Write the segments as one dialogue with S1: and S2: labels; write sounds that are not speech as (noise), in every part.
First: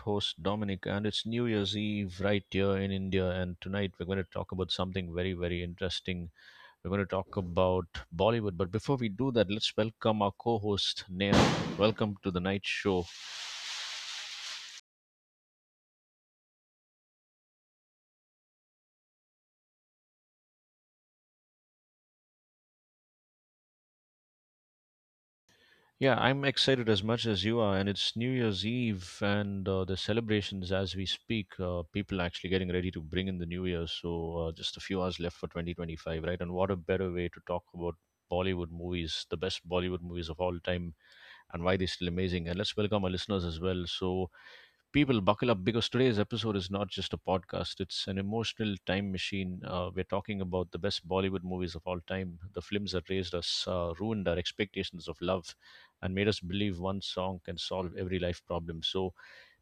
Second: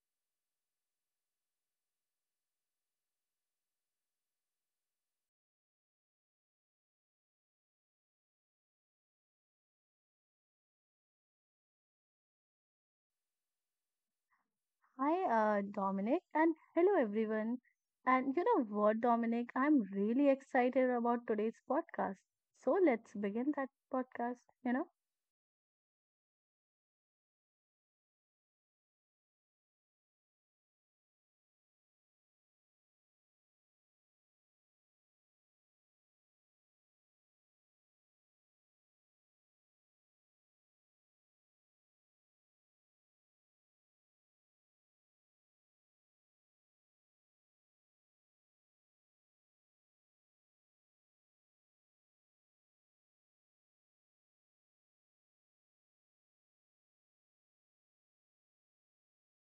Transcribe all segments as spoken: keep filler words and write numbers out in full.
S1: host, Dominic. And it's New Year's Eve right here in India. And tonight we're going to talk about something very, very interesting. We're going to talk about Bollywood. But before we do that, let's welcome our co host, Neha. Welcome to the night show.
S2: Hi, uh, Dominic, and hello, everyone. And you know what, Dominic? I'm really excited about today's podcast. So let's begin that podcast, you know?
S1: Yeah, I'm excited as much as you are, and it's New Year's Eve and uh, the celebrations as we speak. Uh, people actually getting ready to bring in the New Year, so uh, just a few hours left for twenty twenty-five, right? And what a better way to talk about Bollywood movies, the best Bollywood movies of all time, and why they're still amazing. And let's welcome our listeners as well. So, people, buckle up because today's episode is not just a podcast, it's an emotional time machine. Uh, we're talking about the best Bollywood movies of all time, the films that raised us, uh, ruined our expectations of love, and made us believe one song can solve every life problem. So,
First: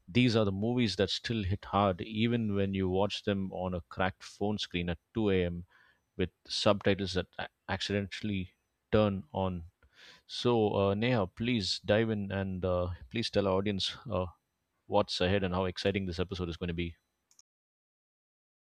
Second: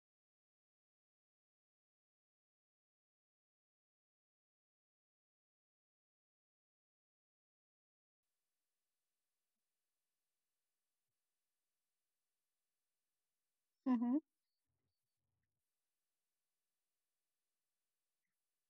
S1: these are the movies that still hit hard, even when you watch them on a cracked phone screen at two a m with subtitles that a- accidentally turn on. So, uh, Neha, please dive in and uh, please tell our audience
S2: hmm
S1: uh, what's ahead and how exciting this episode is going to be.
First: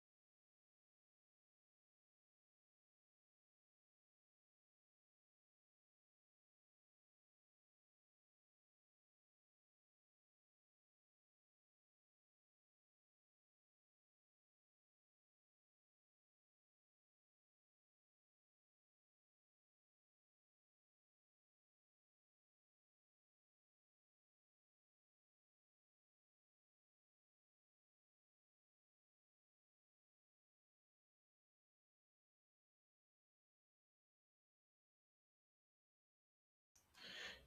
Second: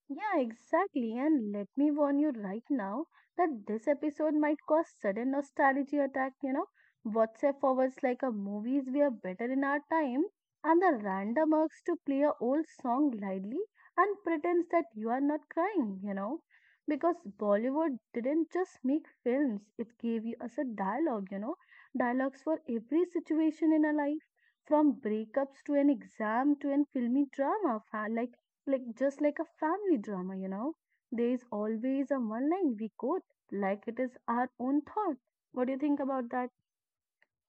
S2: Yeah, exactly. And let me warn you right now that this episode might cause sudden nostalgia attack, you know. WhatsApp forwards like a movies we are better in our time and the random urges to play a old song lightly and pretends that you are not crying, you know. Because Bollywood didn't just make films, it gave you us a dialogue, you know, dialogues for every situation in our life, from breakups to an exam to an filmy drama, fa- like like just like a family drama, you know. There is always a one line we quote like it is our own thought. What do you think about that?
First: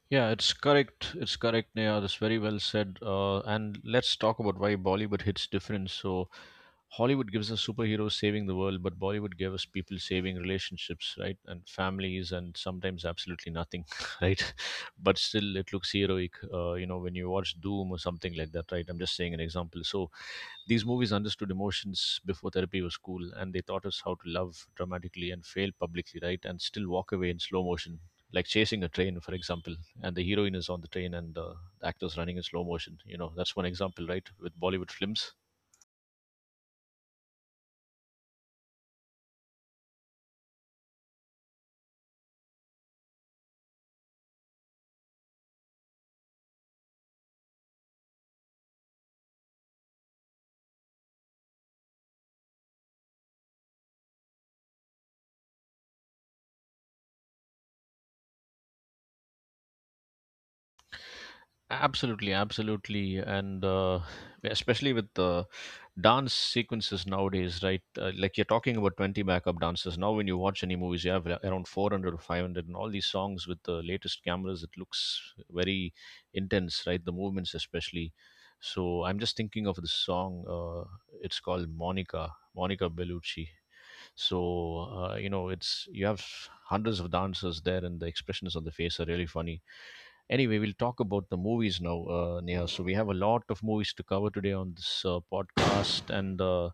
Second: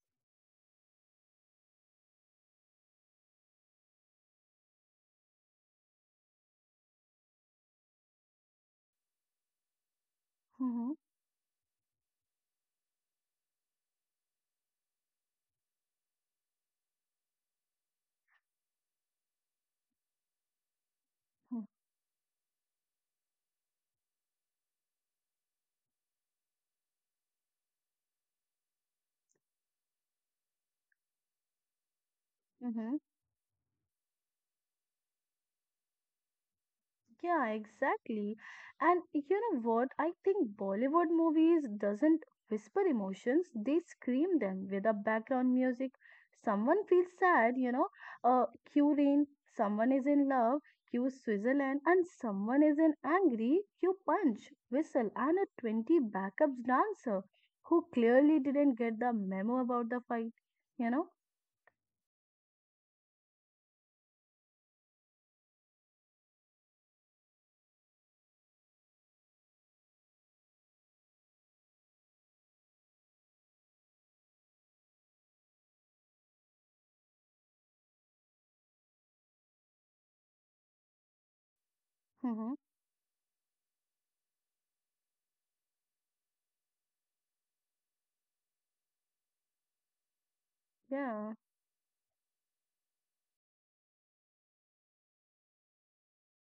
S1: Yeah, it's correct. It's correct, Neha. That's very well said. Uh, and let's talk about why Bollywood hits different. So, Hollywood gives us superheroes saving the world, but Bollywood gave us people saving
S2: Mm-hmm.
S1: relationships, right? And families, and sometimes absolutely nothing, (laughs) right? But still, it looks heroic, uh, you know, when you watch Doom or something like that, right? I'm just saying an example. So, these movies understood emotions before therapy was cool, and they taught us how to love dramatically and fail publicly, right? And still walk away in slow motion, like chasing a train, for example. And the heroine is on the train, and uh, the actor's running in slow motion.
S2: Mm-hmm.
S1: You know, that's one example, right? With Bollywood films.
S2: Yeah, exactly. And you know what? I think Bollywood movies doesn't whisper emotions, they scream them with a background music. Someone feels sad, you know, uh, cue rain, someone is in love, cue Switzerland, and someone is in angry, cue punch, whistle, and a twenty backups dancer who clearly didn't get the memo about the fight, you know?
S1: Absolutely, absolutely, and uh, especially with the dance sequences nowadays, right? Uh, like you're talking about twenty backup dancers. Now, when you watch any movies, you have ar- around four hundred or five hundred, and all these songs with the latest cameras, it looks very intense, right? The movements, especially. So, I'm just thinking of this song. Uh, it's called Monica,
S2: hmm
S1: Monica Bellucci. So uh, you know, it's you have hundreds of dancers there, and the expressions on the face are really funny. Anyway, we'll talk about the
S2: Yeah,
S1: movies now, uh, Neha. So we have a lot of movies to cover today on this uh, podcast, and uh,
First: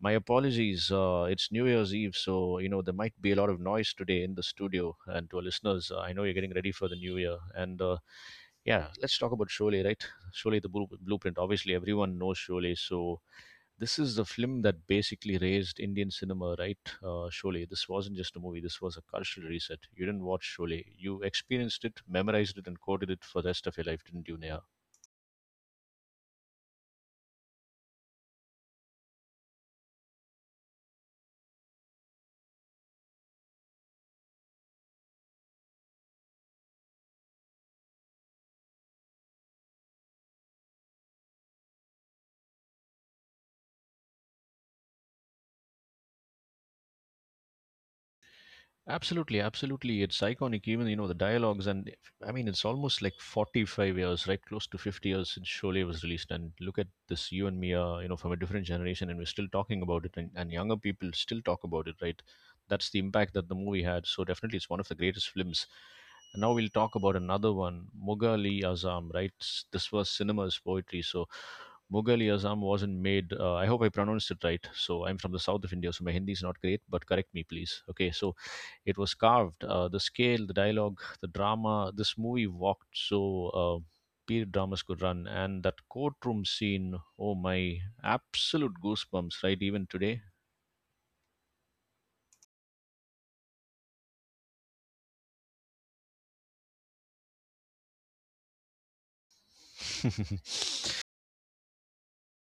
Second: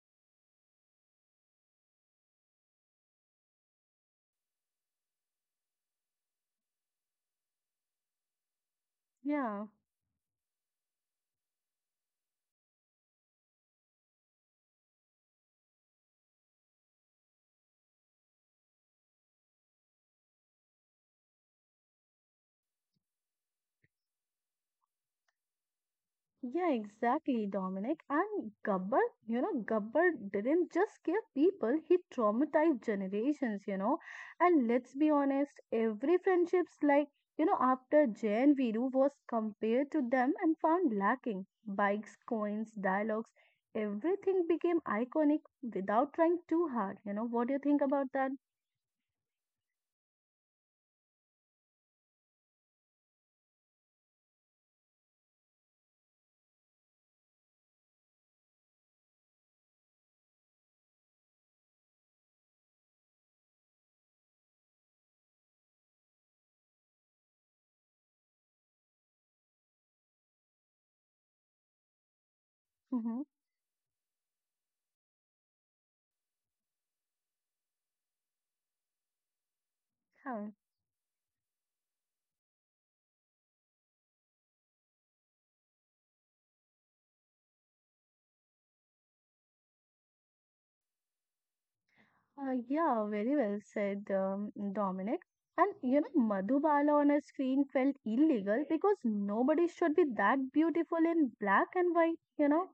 S1: my apologies. Uh, it's New Year's Eve, so you know there might be a lot of noise today in the studio. And to our listeners, uh, I know you're getting ready for the new year, and uh, yeah, let's talk about
S2: yeah.
S1: Sholay, right? Sholay, the blu- blueprint. Obviously, everyone knows Sholay, so this is the film that basically raised Indian cinema, right? Uh, Sholay. This wasn't just a movie. This was a cultural reset. You didn't watch Sholay. You experienced it, memorized it, and quoted it for the rest of your life, didn't you, Neha?
S2: Yeah, exactly, Dominic. And Gabbar, you know, Gabbar didn't just scare people, he traumatized generations, you know. And let's be honest, every friendship's like, you know, after Jay and Viru was compared to them and found lacking. Bikes, coins, dialogues, everything became iconic without trying too hard. You know, what do you think about that?
S1: Absolutely, absolutely. It's iconic. Even you know the dialogues, and if- I mean, it's almost like forty-five years, right? Close to fifty years since Sholay was released, and look at this. You and me are you know from a different generation, and we're still talking about it, and, and younger people still talk about it, right? That's the impact that the movie had. So definitely, it's one of the greatest films. And now we'll talk about another one, Mughal-e Azam, right? S- This was cinema's poetry. So Mughal-e Azam wasn't
S2: Mm-hmm.
S1: made. Uh, I hope I pronounced it right. So I'm from the south of India, so my Hindi is not great, but correct me, please. Okay, so it was carved, uh, the scale, the dialogue, the drama. This movie walked so uh, period dramas could run, and that courtroom scene, oh my, absolute goosebumps, right, even today.
S2: Uh, yeah, very well said, um, Dominic. And you know, Madhubala on a screen felt illegal because nobody should be that beautiful
S1: (laughs)
S2: in black and white. You know,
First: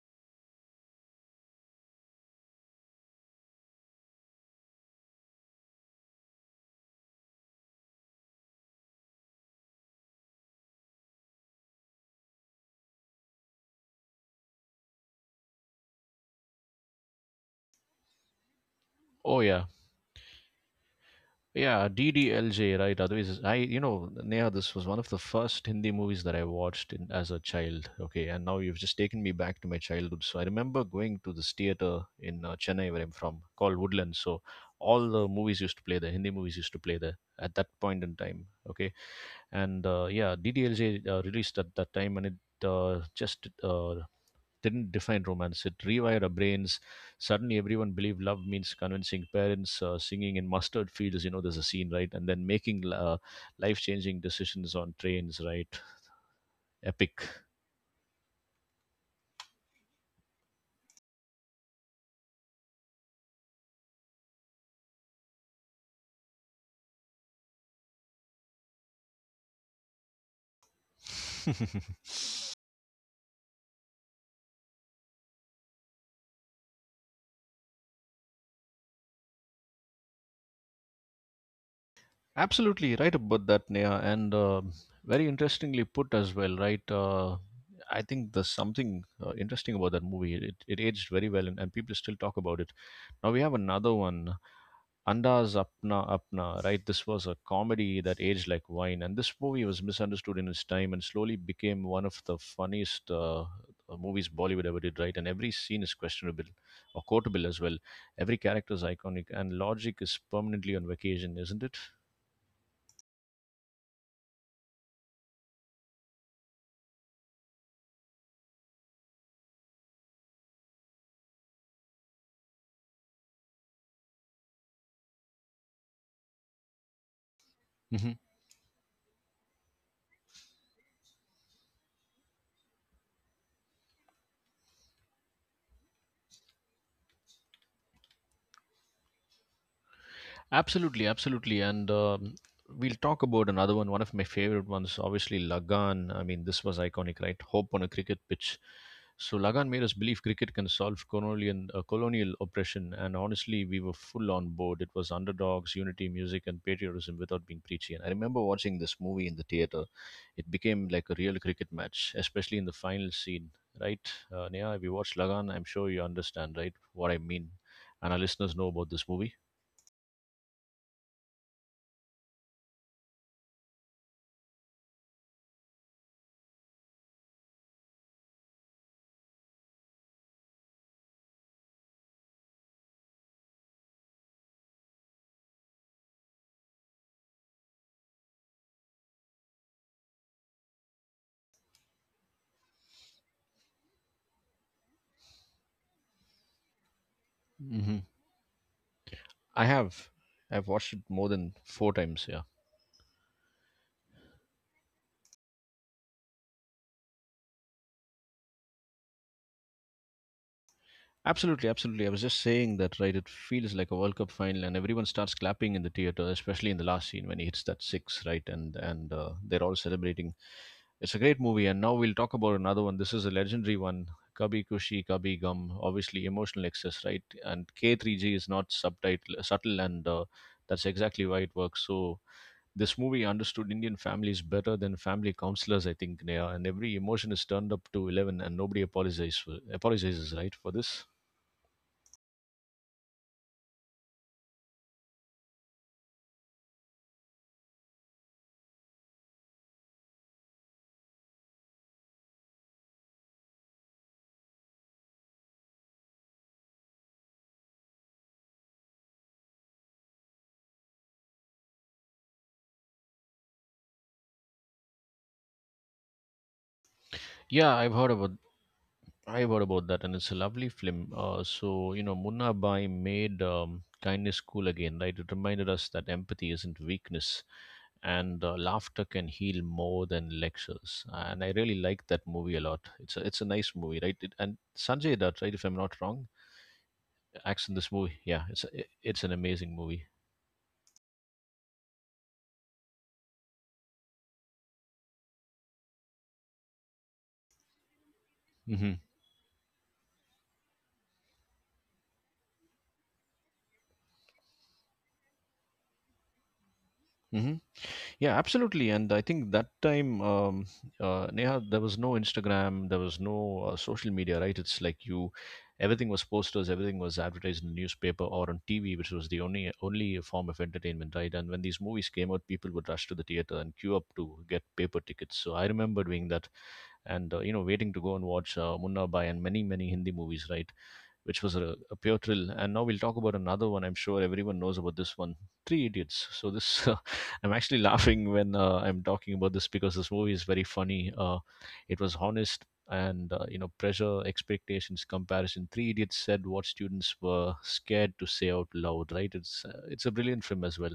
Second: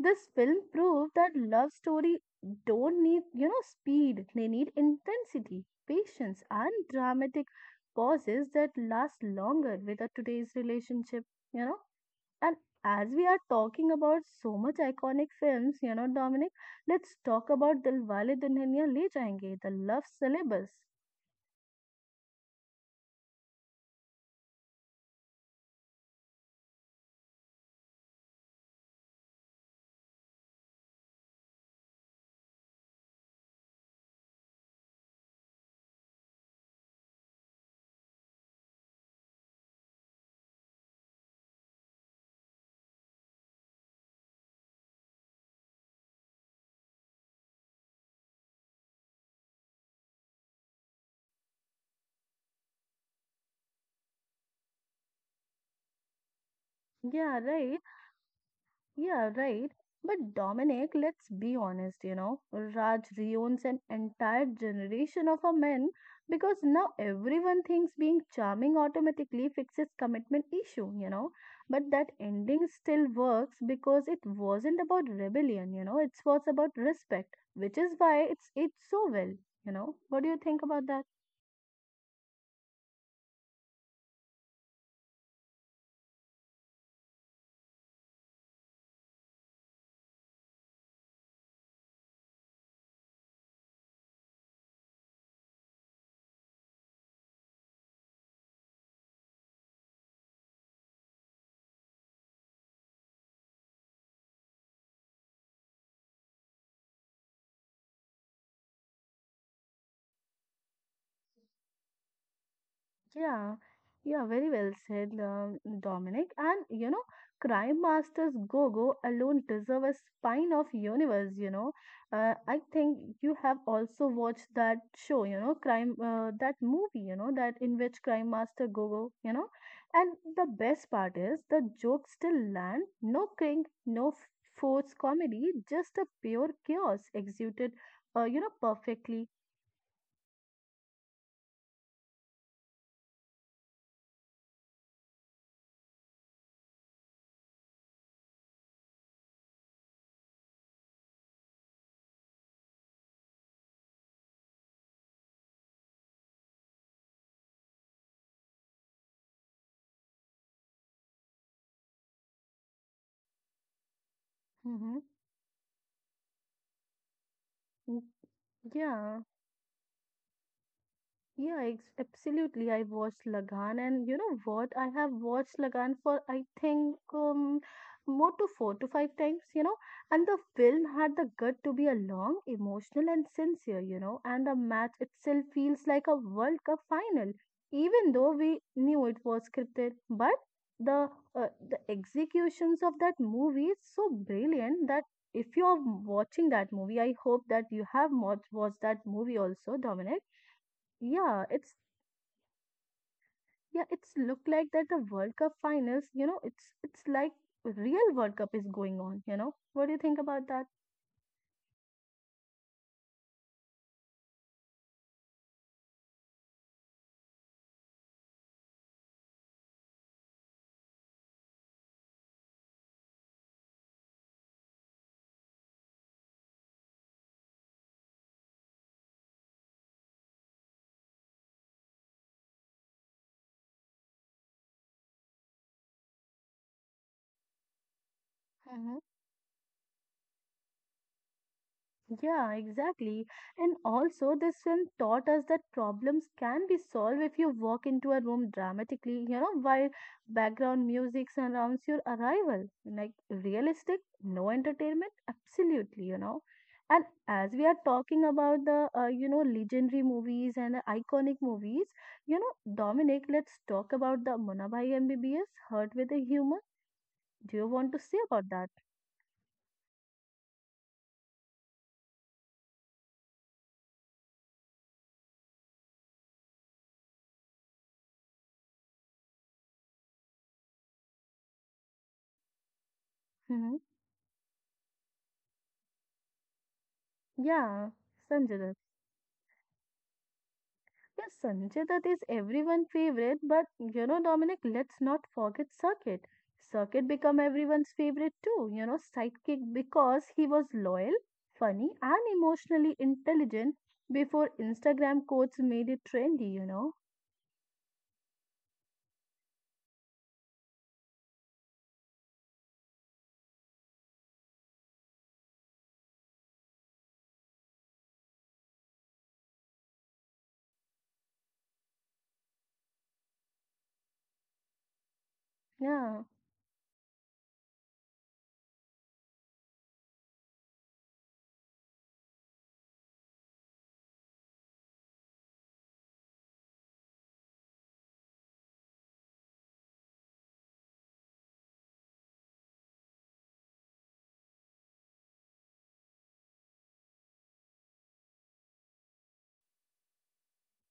S2: this film proved that love story don't need you know speed; they need intensity, patience, and dramatic pauses that last longer with a today's relationship. You know, and as we are talking about so much iconic films, you know, Dominic, let's talk about Dilwale Dulhania Le
S1: Oh
S2: Jayenge,
S1: yeah.
S2: the love syllabus.
S1: Yeah, D D L J, right? Otherwise, I, you know, Neha, this was one of the first Hindi movies that I watched in, as a child. Okay, and now you've just taken me back to my childhood. So I remember going to this theater in uh, Chennai, where I'm from, called Woodlands. So all the movies used to play there, Hindi movies used to play there at that point in time. Okay, and uh, yeah, D D L J uh, released at that time, and it uh, just uh, didn't define romance. It rewired our brains. Suddenly, everyone believed love means convincing parents, uh, singing in mustard fields. You know, there's a scene, right? And then making uh, life-changing decisions on trains, right? Epic.
S2: Yeah, right. Yeah, right. But Dominic, let's be honest, you know, Raj ruins an entire generation of a men because now everyone thinks being charming automatically fixes commitment issue, you know. But that
S1: (laughs)
S2: ending still works because it wasn't about rebellion, you know, it was about respect, which is why it's it's so well, you know. What do you think about that?
S1: Absolutely right about that, Neha, and uh, very interestingly put as well, right? Uh, I think there's something uh, interesting about that movie. It, it aged very well, and, and people still talk about it. Now we have another one, Anda's Apna Apna, right? This was a comedy that aged like wine, and this movie was misunderstood in its time and slowly became one of the funniest uh, uh, movies Bollywood ever did, right? And every scene is questionable or quotable as well. Every character is iconic, and logic is permanently on vacation, isn't it?
S2: Yeah, yeah, very well said, um, Dominic. And you know, Crime Masters Gogo alone deserve a spine of universe. You know, uh, I think you have also watched that show. You know, crime uh, that movie. You know that in which Crime Master Gogo. You know, and the best part is the jokes still land. No cringe, no f- forced comedy, just a pure chaos executed. Uh, you know, perfectly.
S1: Absolutely, absolutely. And um, we'll talk about another one, one of my favorite ones, obviously Lagan. I mean, this was iconic, right? Hope on a cricket pitch. So Lagan made us believe cricket can solve colonial, uh, colonial oppression. And honestly, we were full on board. It was underdogs, unity, music, and patriotism without being preachy. And I remember watching this movie in the theater. It became like a real cricket match, especially in the final scene, right? Uh, Neha, if you
S2: Mm-hmm.
S1: watch Lagan, I'm sure you understand, right, what I mean.
S2: Mm.
S1: And our listeners know about this
S2: Yeah.
S1: movie.
S2: Yeah, ex- absolutely. I watched Lagan, and you know what? I have watched Lagan for I think um, more to four to five times, you know. And the film had the gut to be a long, emotional, and sincere, you know. And the match itself feels like a World Cup final, even though we knew it was scripted. But the uh, the executions of that movie is so brilliant that if you are watching that movie, I hope that you have watched watched that movie
S1: I
S2: also,
S1: have.
S2: Dominic.
S1: I've watched it more
S2: Yeah,
S1: than
S2: it's
S1: four times. Yeah.
S2: yeah, it's look like that the World Cup finals, you know, it's it's like real World Cup is going on, you know. What do you think about
S1: Absolutely, absolutely. I was just saying that, right? It feels like a World Cup final, and everyone starts clapping in the theater, especially in the last scene when he hits that six, right? And and uh, they're all celebrating. It's a great movie, and now we'll talk about another one. This is a legendary one, Kabhi Kushi Kabhi Gum. Obviously, emotional excess, right? And K three G is not subtitle subtle, and uh, that's exactly why it works. So this movie understood Indian families better than family counselors, I think, Neha. And every emotion is turned up to eleven, and nobody
S2: that?
S1: apologizes for, apologizes, right, for this.
S2: Yeah, exactly. And also, this film taught us that problems can be solved if you walk into a room dramatically, you know, while background music surrounds your arrival. Like, realistic, no entertainment, absolutely, you know. And as we are talking about the, uh, you know, legendary movies and the iconic movies, you know, Dominic, let's talk about the Munabai M B B S, Hurt with a Humor. Do you
S1: Yeah, I've
S2: want to
S1: heard
S2: say
S1: about.
S2: about that?
S1: I've heard about that, and it's a lovely film. Uh, so you know, Munna Bai made um, kindness cool again, right? It reminded us that empathy isn't weakness, and uh, laughter can heal more than lectures. And I really like that movie a lot. It's a it's a nice
S2: Hmm.
S1: movie, right? It, and Sanjay Dutt, right? If I'm not wrong, acts in this
S2: Yeah,
S1: movie. Yeah, it's a,
S2: Sanjay.
S1: it's an amazing movie.
S2: Yes, Sanjay Dutt is everyone's favorite, but you know, Dominic, let's not forget Circuit. Circuit become everyone's favorite too, you
S1: Mhm.
S2: know, sidekick because he was loyal, funny, and emotionally intelligent before Instagram quotes made it trendy, you know.
S1: Hmm. Yeah, absolutely. And I think that time, um, uh, Neha, there was no Instagram, there was no uh, social media, right? It's like you, everything was posters, everything was advertised in the newspaper or on T V, which was the only only form of entertainment, right? And when these movies came out, people would rush to the theater and queue up to get paper tickets. So I remember
S2: Yeah.
S1: doing that, and uh, you know, waiting to go and watch uh, Munna Bhai and many many Hindi movies, right? Which was a, a pure thrill. And now we'll talk about another one. I'm sure everyone knows about this one, Three Idiots. So this, (laughs) uh, I'm actually laughing when uh, I'm talking about this because this movie is very funny. Uh, it was honest and uh, you know, pressure, expectations, comparison. Three Idiots said what students were scared to say out loud. Right? It's uh, it's a brilliant film as well.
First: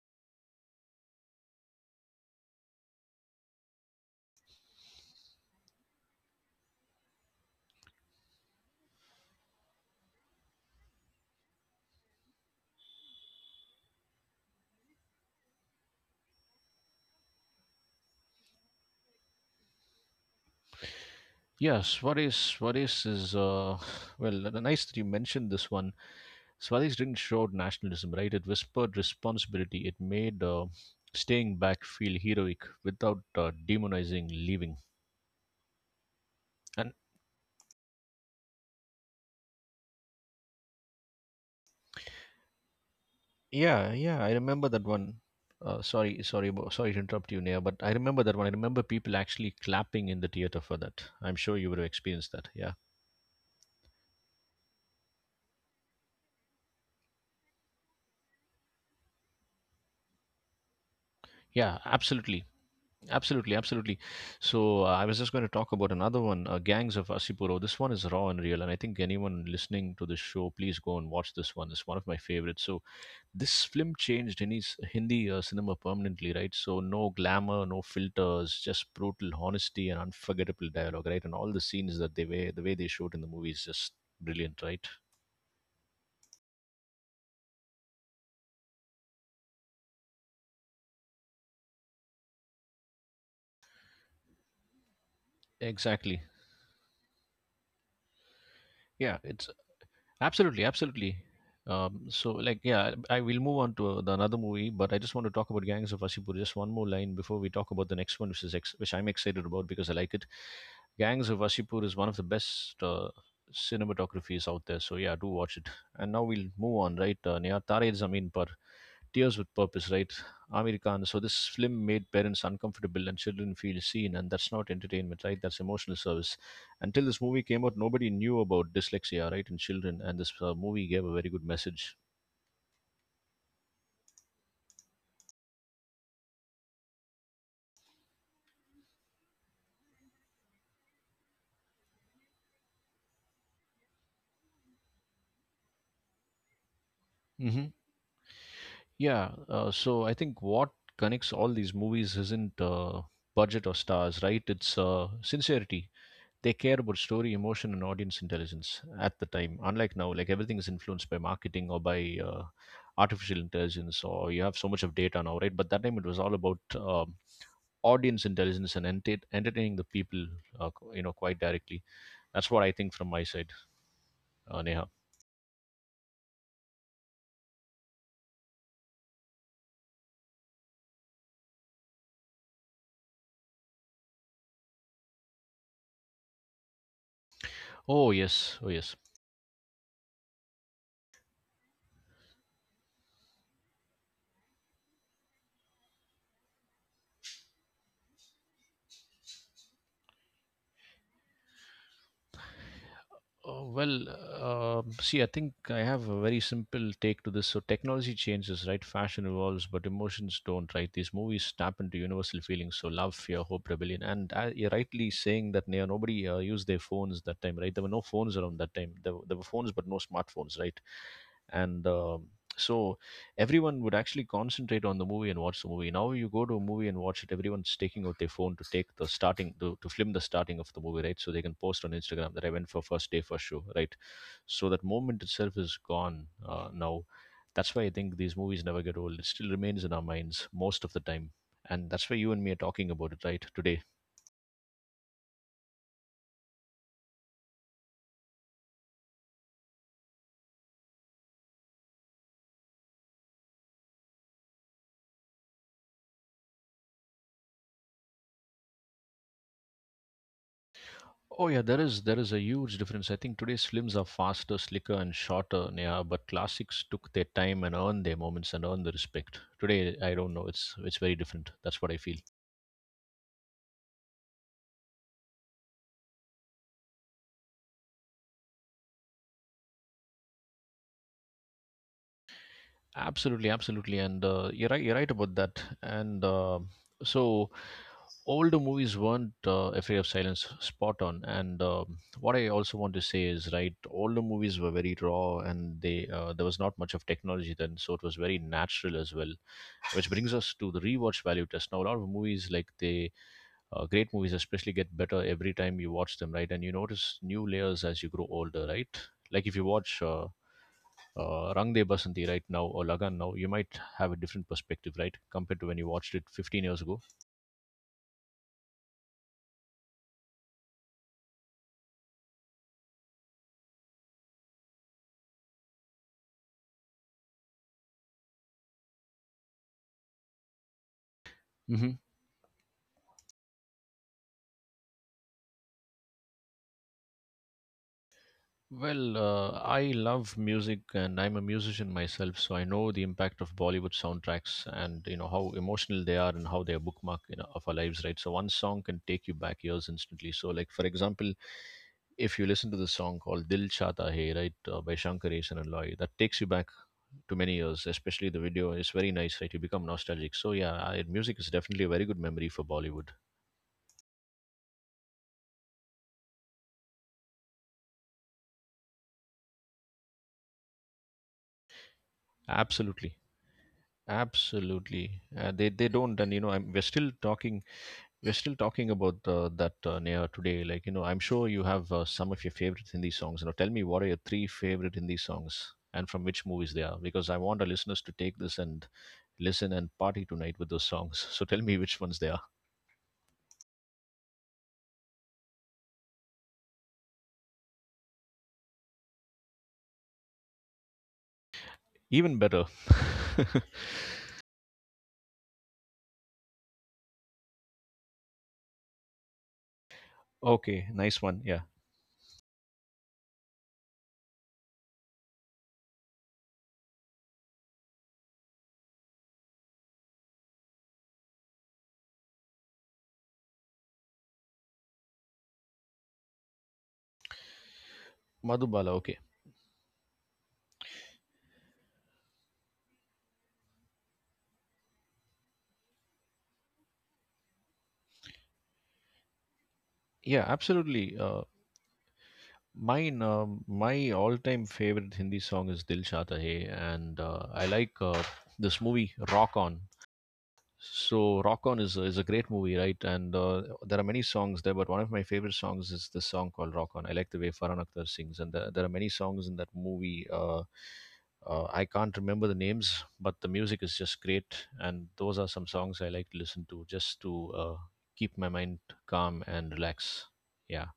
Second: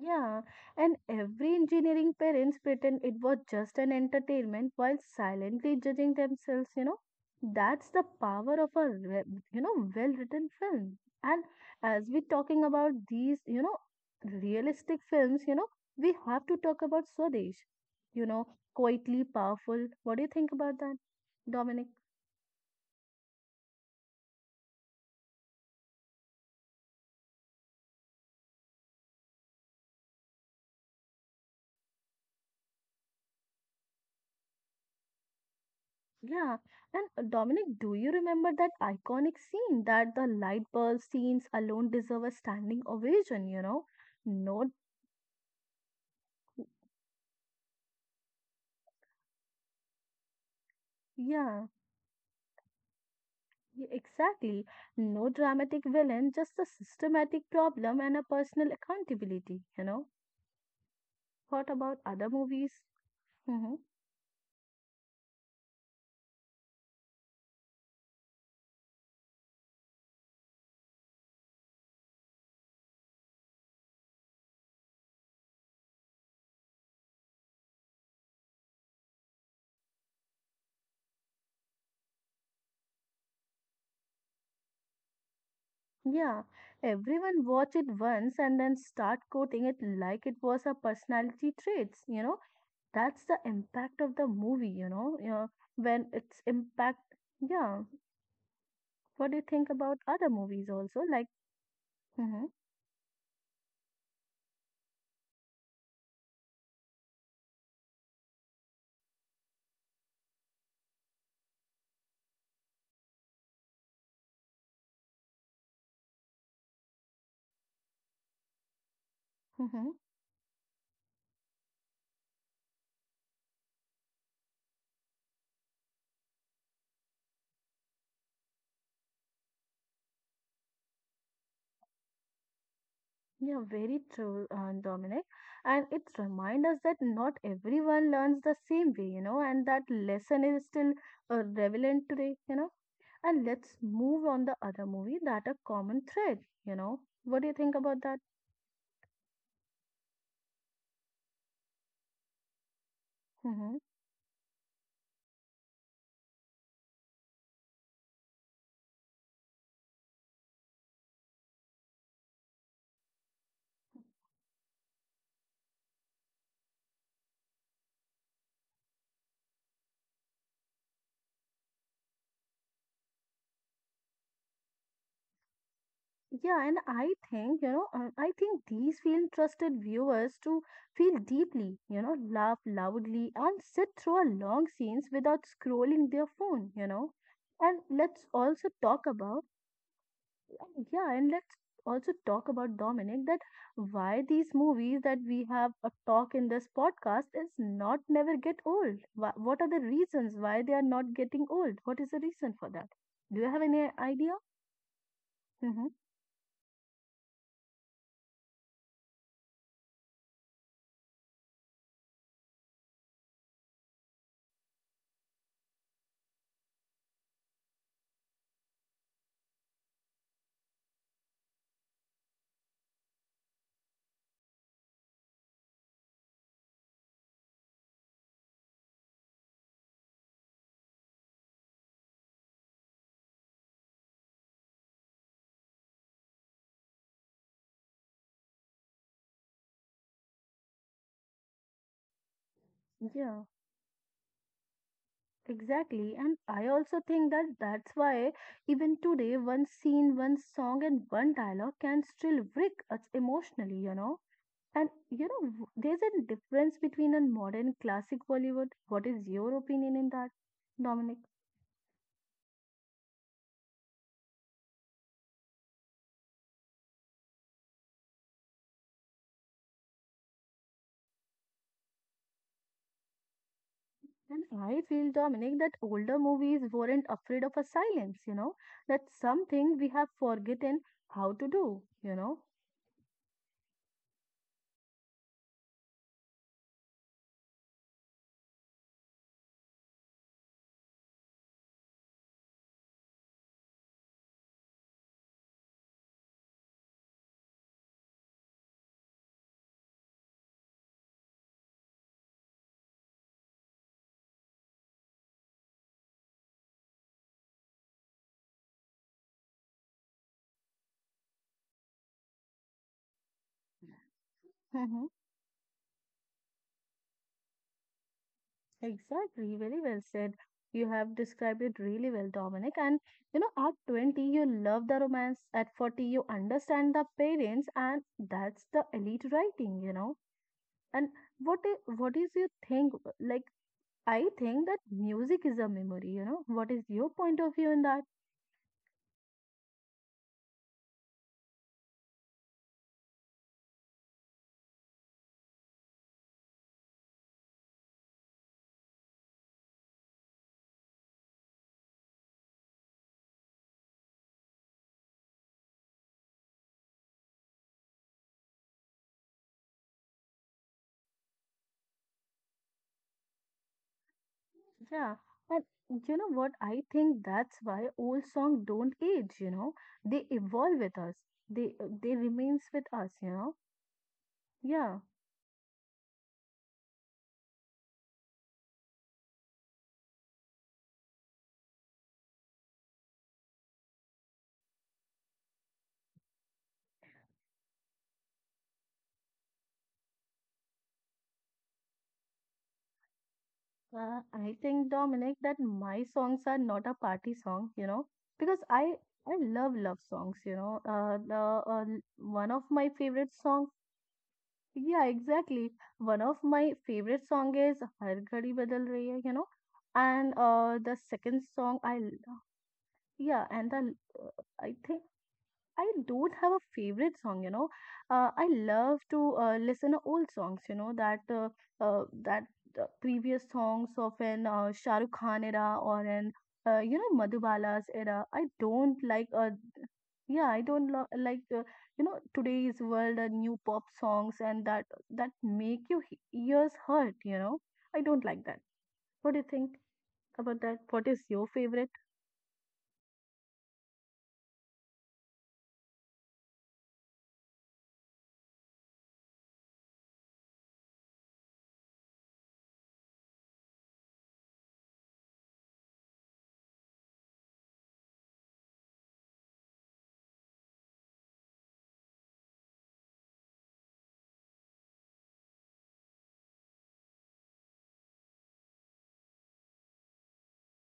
S2: Yeah, and every engineering parents pretend it was just an entertainment while silently judging themselves, you know. That's the power of a, re- you know, well-written film. And as we talking about these, you know, realistic films, you know, we have to talk about Swadesh, you know, quietly powerful. What do you think about that, Dominic?
S1: Yes, what is what is is uh well uh, nice that you mentioned this one. Swadish didn't shout nationalism, right? It whispered responsibility. It made uh, staying back feel heroic without uh, demonizing leaving.
S2: Yeah,
S1: And
S2: and uh, Dominic, do you remember that iconic scene that the light bulb scenes alone deserve a standing ovation, you
S1: yeah,
S2: know?
S1: yeah, I remember
S2: No,
S1: that one. Uh, sorry, sorry, bo- sorry to interrupt you, Nia, but I remember that one. I remember people actually clapping in the theater for that. I'm sure you
S2: yeah,
S1: would have experienced that. Yeah,
S2: y- exactly. No dramatic villain, just a systematic problem and a personal accountability, you know? What
S1: yeah,
S2: about other
S1: absolutely,
S2: movies?
S1: absolutely,
S2: Hmm.
S1: absolutely. So uh, I was just going to talk about another one, uh, Gangs of Asipuro. This one is raw and real, and I think anyone listening to this show, please go and watch this one. It's one of my favorites. So this film changed Hindi, Hindi uh, cinema permanently, right? So no glamour, no filters, just brutal honesty and unforgettable dialogue, right? And all the scenes that they were, the way they showed in the movie is just brilliant, right?
S2: Yeah, everyone watch it once and then start quoting it like it was a personality traits, you know? That's the impact of the movie, you know, yeah, when
S1: Exactly.
S2: it's impact. Yeah,
S1: Yeah,
S2: what do you
S1: it's
S2: think about other
S1: absolutely,
S2: movies also?
S1: absolutely.
S2: Like,
S1: Um, so,
S2: mm-hmm,
S1: like, yeah, I will move on to uh, the another movie, but I just want to talk about Gangs of Wasseypur. Just one more line before we talk about the next one, which is ex- which I'm excited about because I like it. Gangs of Wasseypur is one of the best uh, cinematographies out there. So yeah, do watch it. And now we'll move on, right? Uh, Neha, Tare Zameen Par, tears with purpose,
S2: mm-hmm.
S1: right? Amir Khan. So this film made parents uncomfortable and children feel seen, and that's not entertainment, right? That's emotional service. Until this movie came out, nobody knew about dyslexia, right, in children, and this uh, movie gave a very good message.
S2: Yeah, very true, uh, Dominic. And it reminds us that not everyone learns the same way, you know, and that lesson is still uh, relevant today, you know. And let's move on the other movie that a common thread, you know. What do
S1: Hmm.
S2: you think about that?
S1: Yeah. Uh, so I think what connects all these movies isn't uh, budget or
S2: Mm-hmm.
S1: stars, right? It's uh, sincerity. They care about story, emotion, and audience intelligence at the time. Unlike now, like everything is influenced by marketing or by uh, artificial intelligence, or you have so much of data now, right? But that time it was all about um, audience intelligence and enter- entertaining the people, uh, you know, quite directly. That's what I think from my side, uh, Neha.
S2: Yeah, and I think, you know, uh, I think these film trusted viewers to feel deeply, you know, laugh loudly and sit through a long scenes without scrolling their phone, you know. And
S1: Oh
S2: let's
S1: yes, oh
S2: also
S1: yes.
S2: talk about, yeah, and let's also talk about Dominic that why these movies that we have a talk in this podcast is not never get old. Wha- What are the reasons why they are not getting old? What is the reason for that? Do you have
S1: Oh,
S2: any
S1: well,
S2: idea?
S1: um see, I think I
S2: Mm-hmm.
S1: have a very simple take to this. So technology changes, right? Fashion evolves, but emotions don't, right? These movies tap into universal feelings. So love, fear, hope, rebellion. And uh, you're rightly saying that, you know, nobody uh, used their phones that time, right? There were no phones around that time. There, were- there were phones, but no smartphones, right? And um so, everyone would actually concentrate on the movie and watch the movie. Now you go to a movie and watch it, everyone's taking out their phone to take the starting to, to film the starting of the movie, right? So they can post on Instagram that I went for first day first show, right? So that moment itself is gone uh, now. That's why I think these movies never get old. It still remains in our minds most of the time, and that's why you and me are talking about it, right? Today.
S2: Exactly, and I also think that that's why even today, one scene, one song, and one dialogue can still wreck us emotionally, you know. And you know, w- there's a difference between a modern classic Bollywood. What is your opinion in that, Dominic?
S1: Oh yeah, there is there is a huge difference. I think today's films are faster, slicker, and shorter, yeah, but classics took their time and earned their moments and earned the respect. Today, I don't know. It's it's very different. That's what I feel.
S2: And I feel, Dominic, that older movies weren't afraid of a silence, you know. That's something we have forgotten how to do, you know.
S1: Absolutely, absolutely, and uh, you're right. You're right about that. And uh, so, Older movies weren't uh, afraid of silence, spot on. And um What I also want to say is, right, older movies were very raw, and they uh, there was not much of technology then, so it was very natural as well. Which brings us to the rewatch value test. Now, a lot of movies, like the uh, great movies, especially, get better every time you watch them, right? And you notice new layers as you grow older, right? Like if you watch uh, uh, Rang De Basanti right now or Lagan now, you might have a different perspective, right,
S2: (laughs)
S1: compared to when you watched it fifteen years ago.
S2: Exactly, very well said. You have described it really well, Dominic. And you know, at twenty, you love the romance, at forty, you understand the parents, and that's the elite writing, you know. And what is
S1: Hmm.
S2: what is your thing? Like, I think that music is a memory, you know. What is your point of view in that?
S1: Well, uh, I love music and I'm a musician myself, so I know the impact of Bollywood soundtracks, and you know how emotional they are and how they are bookmark, you know, of our lives, right? So one song can take you back years instantly. So, like for example, if you listen to the song called Dil Chata Hai, right, uh, by Shankaresan and Loy, that takes you back to many years, especially the video is very nice, right? You become nostalgic. So yeah, I, music is definitely a very good memory for Bollywood.
S2: Yeah. And you know what? I think that's why old songs don't age, you know. They evolve with us. They they remains with
S1: Absolutely.
S2: us, you know. Yeah.
S1: Absolutely. Uh, they, they don't, and you know, I'm, we're still talking. We're still talking about uh, that uh, Neha today. Like, you know, I'm sure you have uh, some of your favorite Hindi songs. You know, tell me what are your three favorite Hindi songs and from which movies they are, because I want our listeners to take this and listen and party tonight with those songs. So tell me which ones they are.
S2: Uh, I think, Dominic, that my songs are not a party song, you know, because I I love love songs, you know. Uh, the uh, l-
S1: Even
S2: one of
S1: better.
S2: my favorite songs, yeah, exactly. One of my favorite song is Har Ghadi Badal Rahi Hai, you know,
S1: (laughs)
S2: and
S1: okay,
S2: uh, the
S1: nice one.
S2: second
S1: Yeah.
S2: song I, l- yeah, and the l- uh, I think I don't have a favorite song, you know. Uh, I love to uh, listen to old songs, you know, that uh, uh, that uh, previous songs of an uh, Shah Rukh Khan era or an uh, you know Madhubala's era. I
S1: Madhubala.
S2: don't
S1: Okay,
S2: like uh, yeah, I don't lo- like uh, you know today's world uh, new pop songs and that that make your he- ears hurt, you know. I don't like that. What do you think
S1: yeah,
S2: about that? What
S1: absolutely.
S2: is
S1: Uh,
S2: your favorite?
S1: mine, um my all-time favorite Hindi song is Dil Chahta Hai, and uh, I like uh, this movie Rock On. So Rock On is a, is a great movie, right? And uh, there are many songs there, but one of my favorite songs is this song called Rock On. I like the way Farhan Akhtar sings, and there there are many songs in that movie. Uh, uh, I can't remember the names, but the music is just great, and those are some songs I like to listen to just to uh, keep my mind calm and relax. Yeah.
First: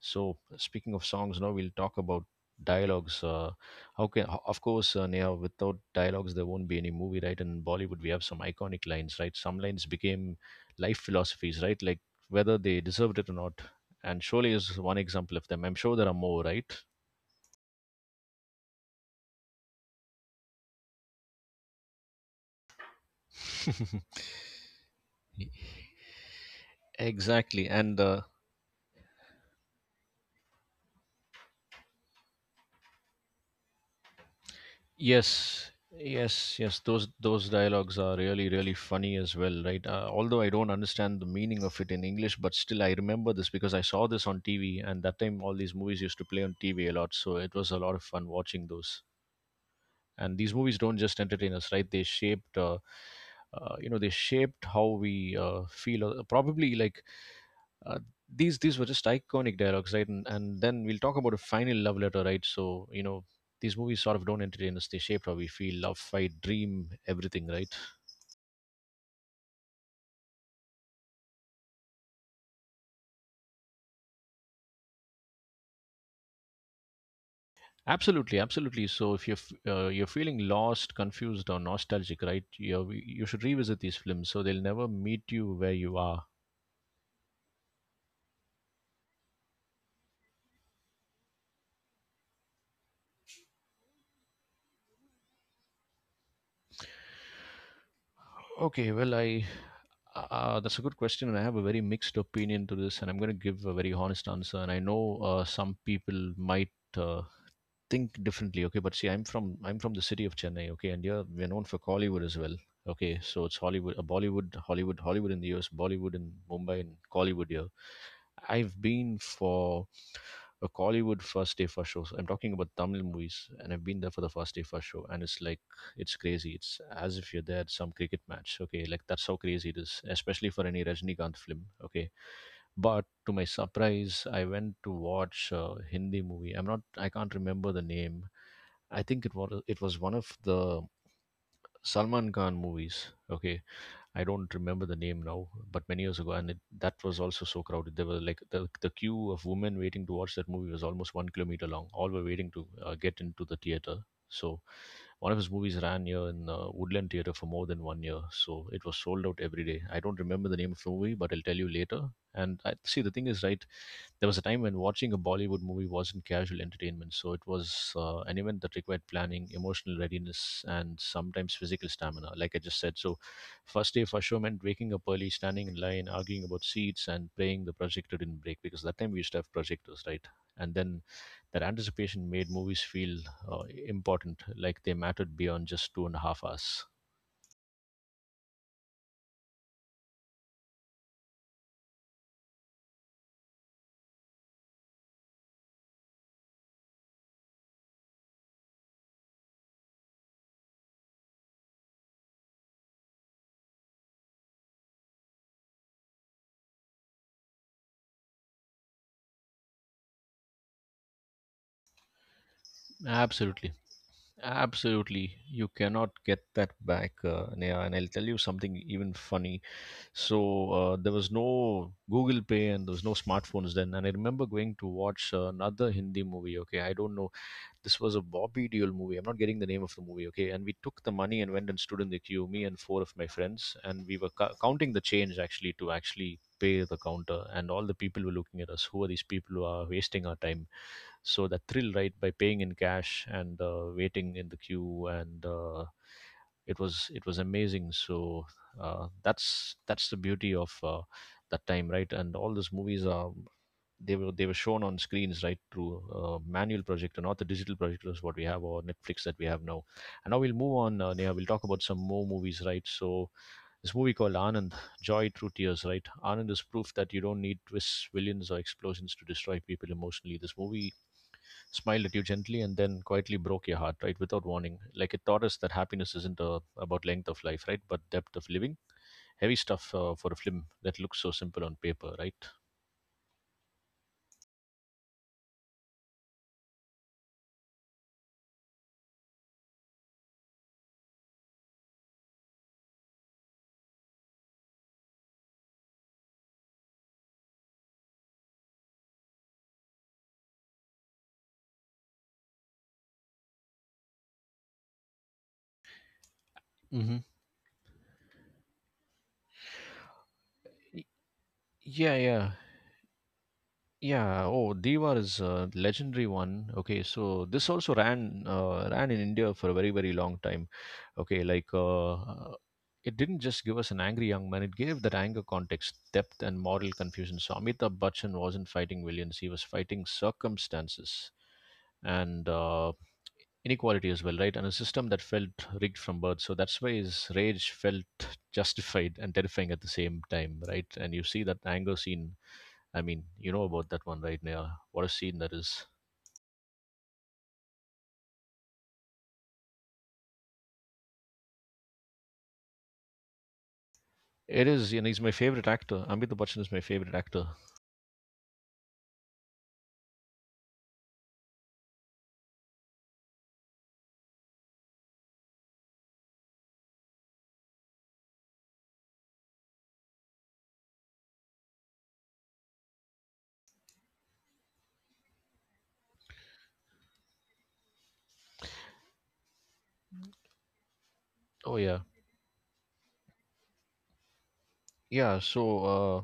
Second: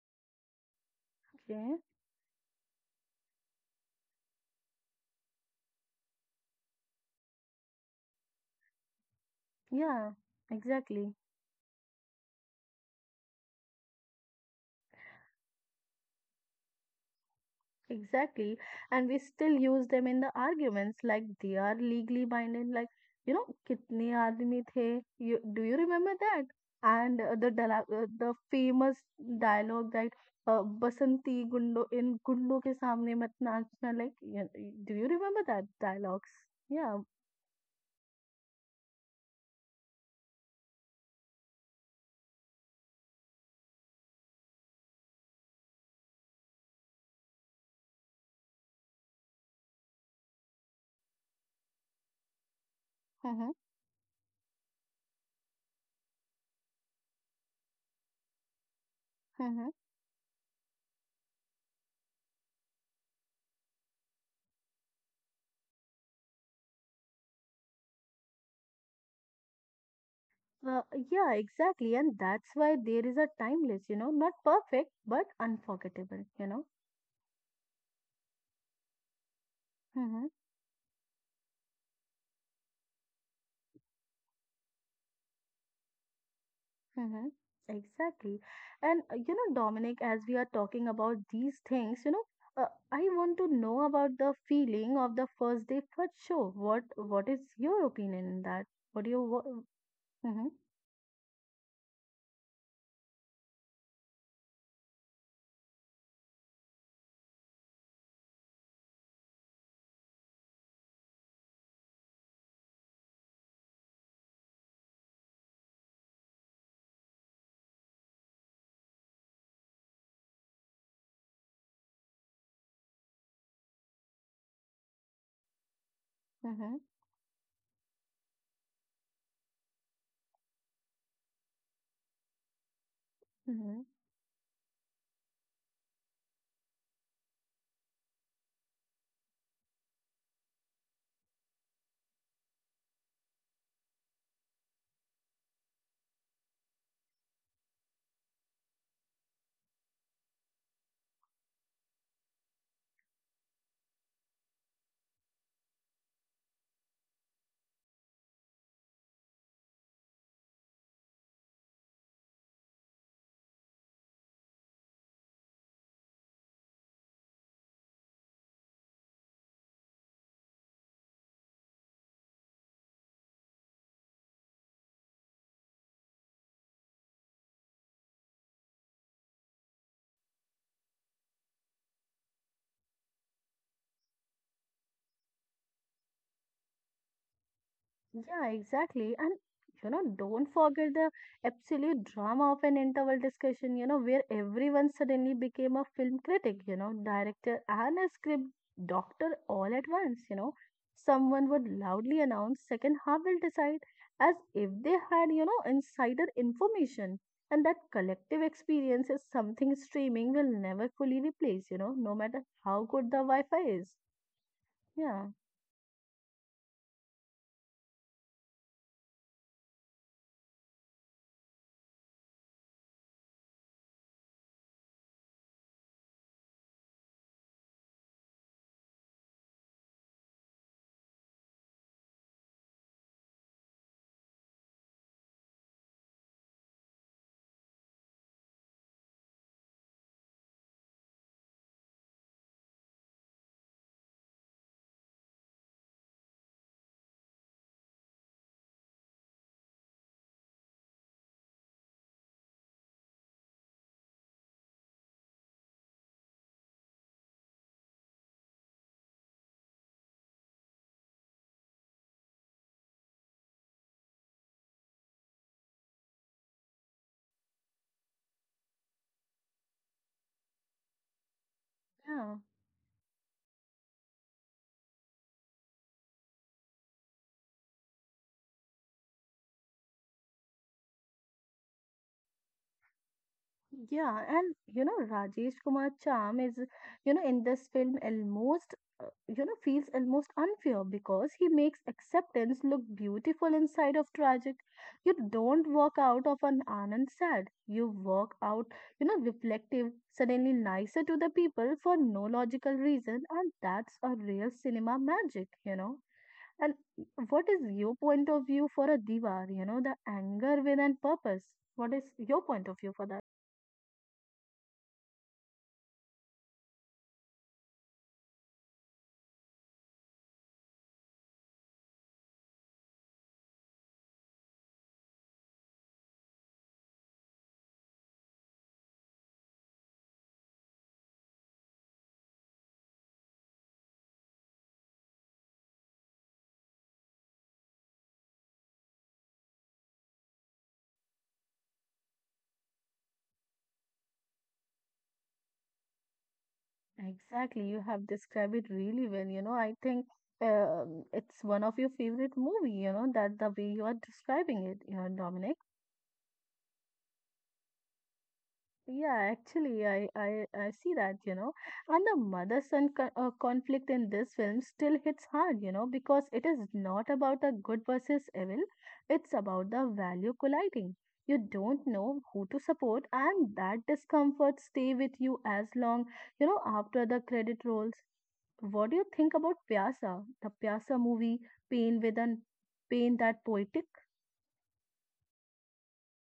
S1: So speaking of songs, now we'll
S2: Okay.
S1: talk about dialogues. Uh, how can, ho- of course, uh, Neha, without dialogues, there won't be any movie, right? And in Bollywood, we have some iconic lines, right? Some lines
S2: Yeah,
S1: became life
S2: exactly.
S1: philosophies, right? Like whether they deserved it or not. And Sholay is one example of them. I'm sure there are more, right?
S2: Exactly. And we still use them in the arguments like they are legally binding, like, you know, kitne
S1: (laughs)
S2: aadmi the. You, do you remember that? And uh, the
S1: Exactly.
S2: dialogue-
S1: And
S2: uh,
S1: uh,
S2: the famous dialogue that uh, Basanti Gundo in Gundo ke samne mat naachna, like, you, do you remember that
S1: yes,
S2: dialogues?
S1: yes, yes.
S2: Yeah.
S1: Those those dialogues are really really funny as well, right? Uh, although I don't understand the meaning of it in English, but still I remember this because I saw this on T V, and that time all these movies used to play on T V a lot, so it was a lot of fun watching those. And these movies don't just entertain us, right, they shaped uh,
S2: Mm-hmm.
S1: uh, you know, they shaped how we uh, feel, uh, probably. like uh, these these were just iconic
S2: Mm-hmm.
S1: dialogues, right? And, and then we'll talk about a final love letter, right? So you know these movies sort of don't entertain us, they shape how we feel: love, fight, dream, everything, right?
S2: Uh, yeah, exactly. And that's why there is a timeless, you know, not perfect, but unforgettable, you know.
S1: Absolutely, absolutely. So if you're f- uh, you're
S2: Hmm.
S1: feeling lost, confused, or nostalgic, right, you you should revisit these films, so they'll never meet you where you are.
S2: Mm-hmm. Exactly. And uh, you know, Dominic, as we are talking about these things, you know, uh, I want to know about the feeling of the first day first show. What what is your opinion in that?
S1: Okay,
S2: What do
S1: well,
S2: you what?
S1: I
S2: Mm-hmm.
S1: uh, that's a good question, and I have a very mixed opinion to this, and I'm going to give a very honest answer. And I know uh, some people might uh, think differently. Okay, but see, I'm from I'm from the city of Chennai. Okay, and here we're known for Kollywood as well. Okay, so it's Hollywood, uh, Bollywood, Hollywood, Hollywood in the U S, Bollywood in Mumbai, and Kollywood here. I've been for a Kollywood first day first show. So I'm talking about Tamil movies, and I've been there for the first day first show, and it's like it's crazy.
S2: Mm-hmm.
S1: It's as if you're there at some cricket match. Okay, like that's how crazy it is, especially for any Rajnikanth film. Okay, but to my
S2: Mm-hmm.
S1: surprise, I went to watch a Hindi movie. I'm not. I can't remember the name. I think it was it was one of the Salman Khan movies. Okay, I don't remember the name now, but many years ago, and it, that was also so crowded. There were like the, the queue of women waiting to watch that movie was almost one kilometer long. All were waiting to uh, get into the theater. So one of his movies ran here in uh, Woodland Theater for more than one year. So it was sold out every day. I don't remember the name of the movie, but I'll tell you later. And I, see, the thing is, right, there was a time when watching a Bollywood movie wasn't casual entertainment, so it was uh, an event that required planning, emotional readiness, and sometimes physical stamina, like I just said. So first day for sure meant waking up early, standing in line, arguing about seats, and praying the projector didn't break, because that time we used to have projectors, right? And then that anticipation made movies feel uh, important, like they mattered beyond just two and a half hours.
S2: Yeah, exactly. And you know, don't forget the absolute drama of an interval discussion, you know, where everyone suddenly became a film critic, you know, director and a script doctor all at once, you know. Someone would loudly announce second half will decide as if they had, you know, insider information. And that collective experience is something streaming will never fully replace, you know, no matter how good the Wi-Fi
S1: Absolutely.
S2: is. Yeah,
S1: Absolutely. You cannot get that back, uh, Neha. And I'll tell you something even funny. So uh, there was no Google Pay and there was no smartphones then. And I remember going to watch uh, another Hindi movie. Okay, I don't know. This was a Bobby Deol movie. I'm not getting the name of the movie. Okay, and we took the money and went and stood in the queue, me and four of my friends, and we were cou- counting the change actually to actually pay the counter. And all the people were looking at us. Who are these people who are wasting our time? So that thrill, right, by paying in cash and uh, waiting in the queue and uh, it was it was amazing. so uh, that's that's the beauty of uh, that time, right? And all these movies are they were they were shown on screens, right, through uh, manual projector, not the digital projectors what we have, or Netflix that we have now. And now we'll move on, uh, Neha. We'll talk about some more movies, right? So this movie called Anand, joy through tears, right? Anand is proof that you don't need twists, villains, or explosions to destroy people emotionally. This movie smiled at you
S2: yeah.
S1: gently, and then quietly broke your heart, right, without warning. Like, it taught us that happiness isn't uh, about length of life, right, but depth of living. Heavy stuff uh, for a film that looks so simple on paper, right?
S2: Yeah, and you know, Rajesh Kumar charm is, you know, in this film almost, uh, you know, feels almost unfair because he makes acceptance look beautiful inside of tragic. You don't walk out of an Anand sad. You walk out, you know, reflective, suddenly nicer to the people for no logical reason, and that's a real cinema magic, you know. And
S1: Hmm.
S2: what is your point of view for a Diwar, you know, the anger with and
S1: Y-
S2: purpose? What is
S1: Yeah,
S2: your
S1: yeah.
S2: point of view for that?
S1: Yeah, oh, Diwar is a legendary one. Okay, so this also ran uh, ran in India for a very, very long time. Okay, like, uh, uh, it didn't just give us an angry young man; it gave that anger context, depth, and moral confusion. So Amitabh Bachchan wasn't fighting villains; he was fighting circumstances and uh, inequality as well, right? And a system that felt rigged from birth. So that's why his rage felt justified and terrifying at the same time, right? And you see that anger scene, I mean, you know about that one, right, Neha? What a scene that is.
S2: Exactly, you have described it really well. You know, I think um, it's one of your favorite movie. You know that the way you are describing
S1: It
S2: it, you
S1: is,
S2: know,
S1: and he's my
S2: Dominic.
S1: favorite actor. Amitabh Bachchan is my favorite actor.
S2: Yeah, actually, I I, I see that. You know, and the mother-son co- uh, conflict in this film still hits hard. You know, because it is not about a good versus evil. It's about the value colliding. You don't know who to support, and that discomfort stay with you as long, you know, after the credit rolls. What do you think about Pyasa? The Pyasa movie,
S1: Oh
S2: pain
S1: yeah,
S2: with an pain that poetic?
S1: yeah. So, uh,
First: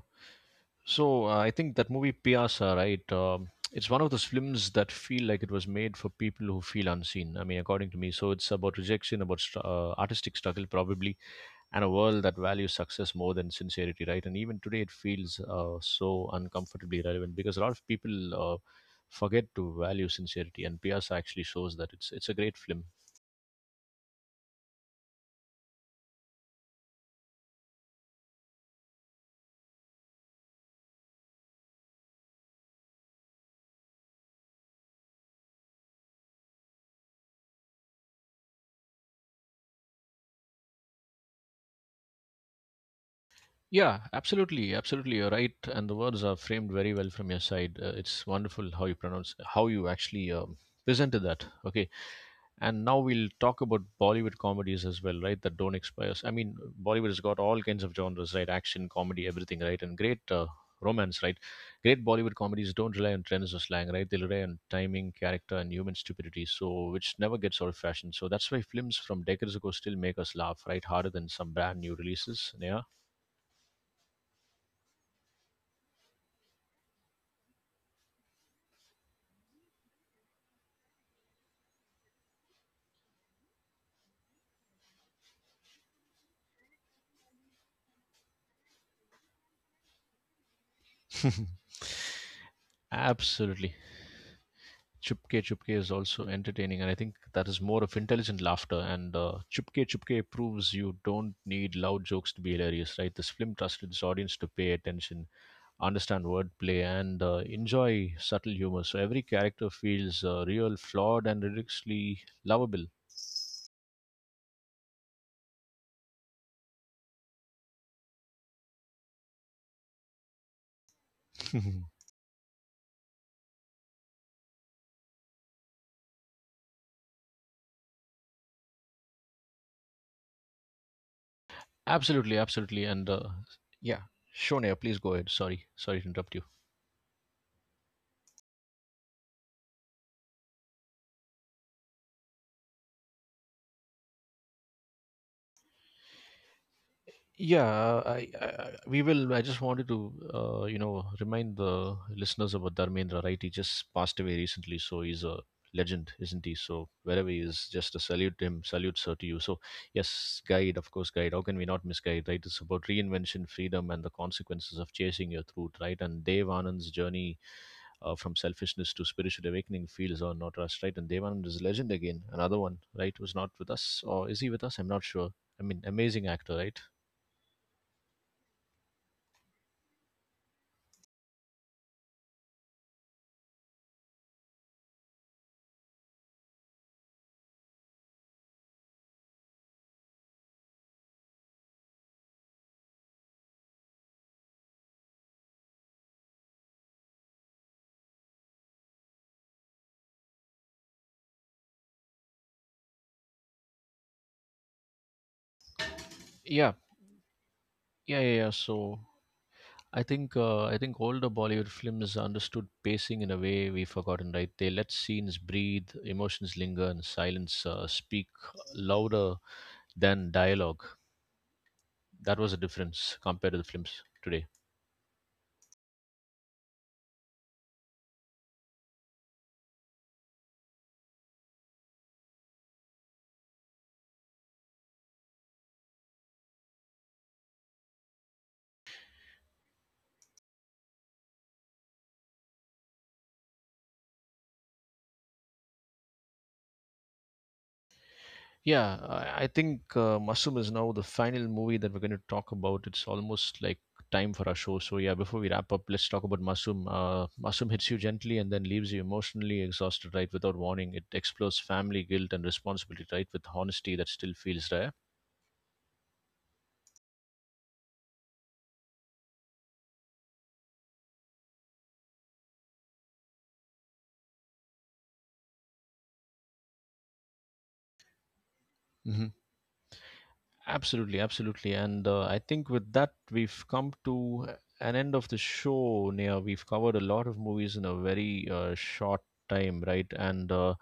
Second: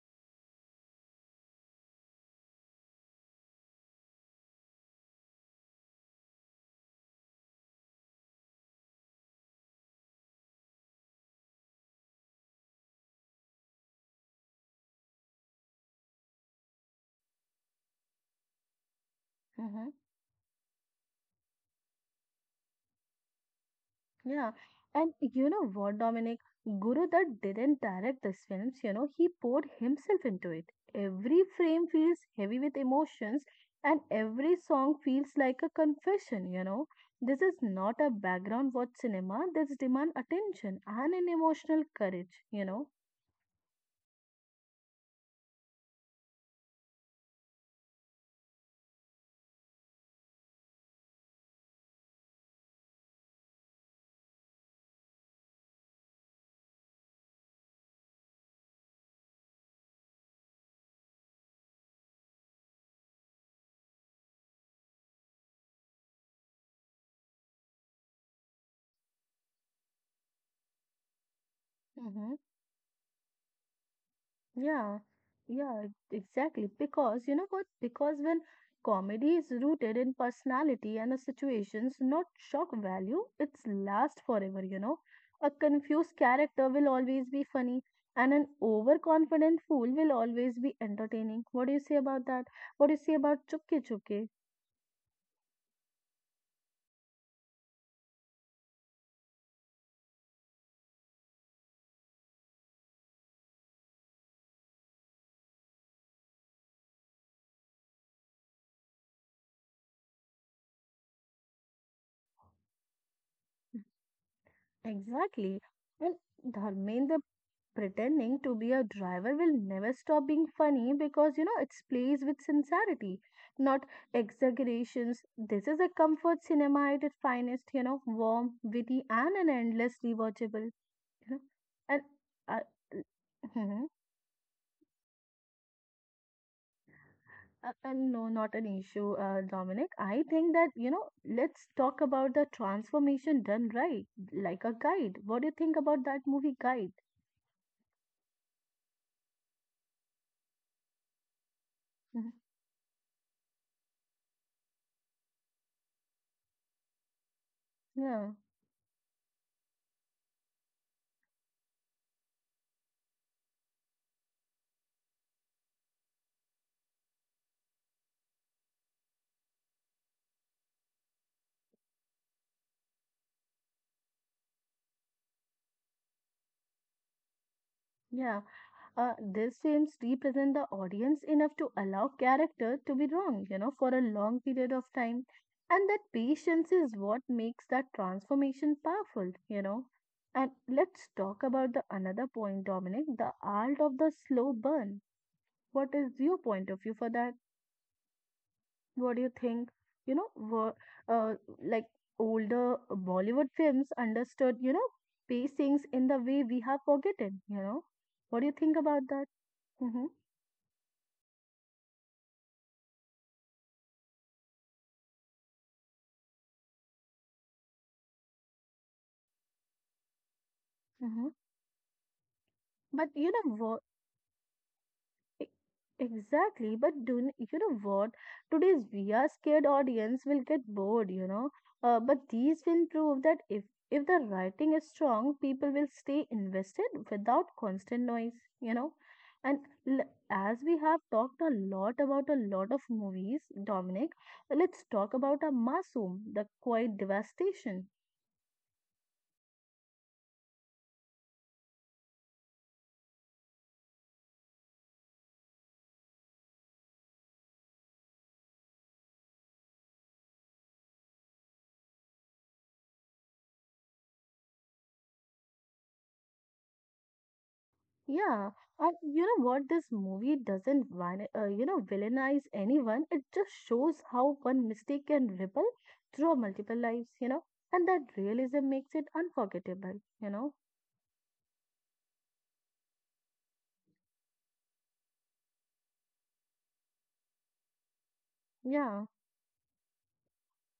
S1: so uh, I think that movie Piyasa, right? Um, it's one of those films that feel like it was made for people who feel unseen. I mean, according to me. So it's about rejection, about str- uh, artistic struggle, probably, and a world that values success more than sincerity, right? And even today, it feels uh, so uncomfortably relevant, because a lot of people uh, forget to
S2: Hmm.
S1: value sincerity, and Piazza actually shows that. It's it's a great film.
S2: Yeah. And you know what, Dominic? Guru that didn't direct these films, you know, he poured himself into it. Every frame feels heavy with emotions, and every song feels like a confession, you know. This is not a background watch cinema, this demand attention and an emotional courage, you know.
S1: Yeah, absolutely, absolutely. You're right, and the words are framed very well from your side. Uh, it's wonderful how you pronounce, how you actually um, presented that. Okay. And now we'll talk about Bollywood comedies as well, right? That don't expire. I mean, Bollywood has got all kinds of genres, right? Action, comedy, everything, right? And great, uh, romance, right? Great Bollywood comedies don't rely on trends or slang, right? They rely on timing, character, and human stupidity, so which never gets out of fashion. So that's why films from decades ago still make us laugh, right, harder than some brand new releases. Yeah.
S2: Yeah, yeah, exactly. Because you know what? Because when comedy is rooted in personality and the situations, not shock value, it's last forever, you know. A confused character will always be funny, and an overconfident fool will always be entertaining. What do
S1: (laughs)
S2: you say about that? What do you say about
S1: Absolutely.
S2: Chupke Chupke?
S1: Chupke Chupke is also entertaining, and I think that is more of intelligent laughter. And uh, Chupke Chupke proves you don't need loud jokes to be hilarious, right? This film trusted its audience to pay attention, understand wordplay, and uh, enjoy subtle humor. So every character feels uh, real, flawed, and ridiculously lovable.
S2: Exactly. And Dharmendra pretending to be a driver will never stop being funny because you know it
S1: (laughs)
S2: plays with sincerity, not exaggerations. This is a comfort cinema at its finest, you know, warm, witty, and an endlessly watchable, you know. And
S1: Absolutely,
S2: uh,
S1: absolutely. And uh,
S2: mhm.
S1: yeah, Shonea, please go ahead. Sorry, sorry to interrupt you.
S2: Uh, and no, not an issue, uh, Dominic. I think that, you know, let's talk about the transformation done right, like a guide. What do you think about that movie, Guide?
S1: Yeah, I, I I- we will. I just wanted to, uh, you know, remind the
S2: Mhm.
S1: listeners about Dharmendra, right? He just passed away recently, so he's a legend, isn't he? So wherever he is, just a
S2: Yeah.
S1: salute to him, salute sir to you. So yes, guide, of course, guide. How can we not miss guide, right? It's about reinvention, freedom, and the consequences of chasing your truth, right? And Dev Anand's journey uh, from selfishness to spiritual awakening feels or not us, right? And Dev Anand is a legend again, another one, right? Was not with us, or is he with us? I'm not sure. I mean, amazing actor, right?
S2: Yeah, uh, these films represent the audience enough to allow character to be wrong, you know, for a long period of time. And that patience is what makes that transformation powerful, you know. And let's talk about the another point, Dominic, the art of the slow burn. What is your point of view for that? What do you think? You know, were, uh, like older Bollywood films understood, you know, pacings in the way we
S1: Yeah.
S2: have forgotten, you know.
S1: Yeah, yeah,
S2: What do
S1: yeah.
S2: you think
S1: So
S2: about that?
S1: I
S2: Mm-hmm.
S1: think uh, I think older Bollywood films understood pacing in a way we've forgotten, right? They let scenes breathe, emotions linger, and silence uh, speak louder than dialogue.
S2: Mhm.
S1: That was a
S2: But
S1: difference
S2: you
S1: compared to
S2: know
S1: the
S2: what?
S1: films today.
S2: e- Exactly. But do n- you know what? Today's V R scared audience will get bored, you know. Uh, but these will prove that if if the writing is strong, people will stay invested without constant noise, you know. And l- as we have talked a lot about a lot of movies, Dominic, let's talk about a Masoom, the quiet devastation.
S1: Yeah, I I think uh, Mushroom is now the final movie that we're going to talk about. It's almost like time for our show. So yeah, before we wrap up, let's talk about Mushroom. Uh, Mushroom hits you gently and then leaves you emotionally exhausted, right, without warning. It explores family guilt and responsibility, right, with honesty that still feels rare.
S2: Yeah, and you know what? This movie doesn't, van- uh, you know, villainize anyone. It just shows how one mistake can ripple through multiple lives, you know, and that realism makes it
S1: Hmm.
S2: unforgettable, you know.
S1: Absolutely, absolutely. And uh, I think with that, we've come to an end of the show, Nia. We've covered a lot of movies in a very uh,
S2: Yeah,
S1: short time, right? And uh,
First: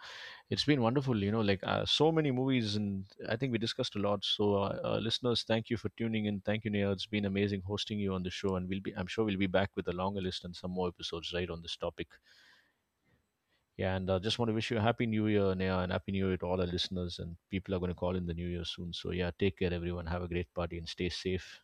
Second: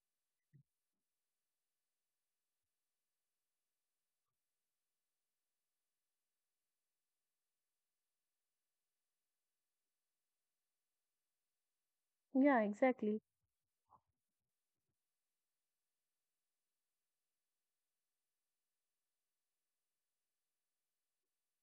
S1: it's been wonderful, you know, like uh, so many movies, and I think we discussed a lot. So, uh, uh, listeners, thank you for tuning in. Thank you, Nia. It's been amazing hosting you on the show, and we'll be—I'm sure we'll be back with a longer list and some more episodes, right, on this topic.
S2: yeah, exactly.
S1: Yeah, and uh, just want to wish you a happy New Year, Nia, and happy New Year to all our listeners. And people are going to call in the New Year soon. So, yeah, take care, everyone. Have a great party and stay safe.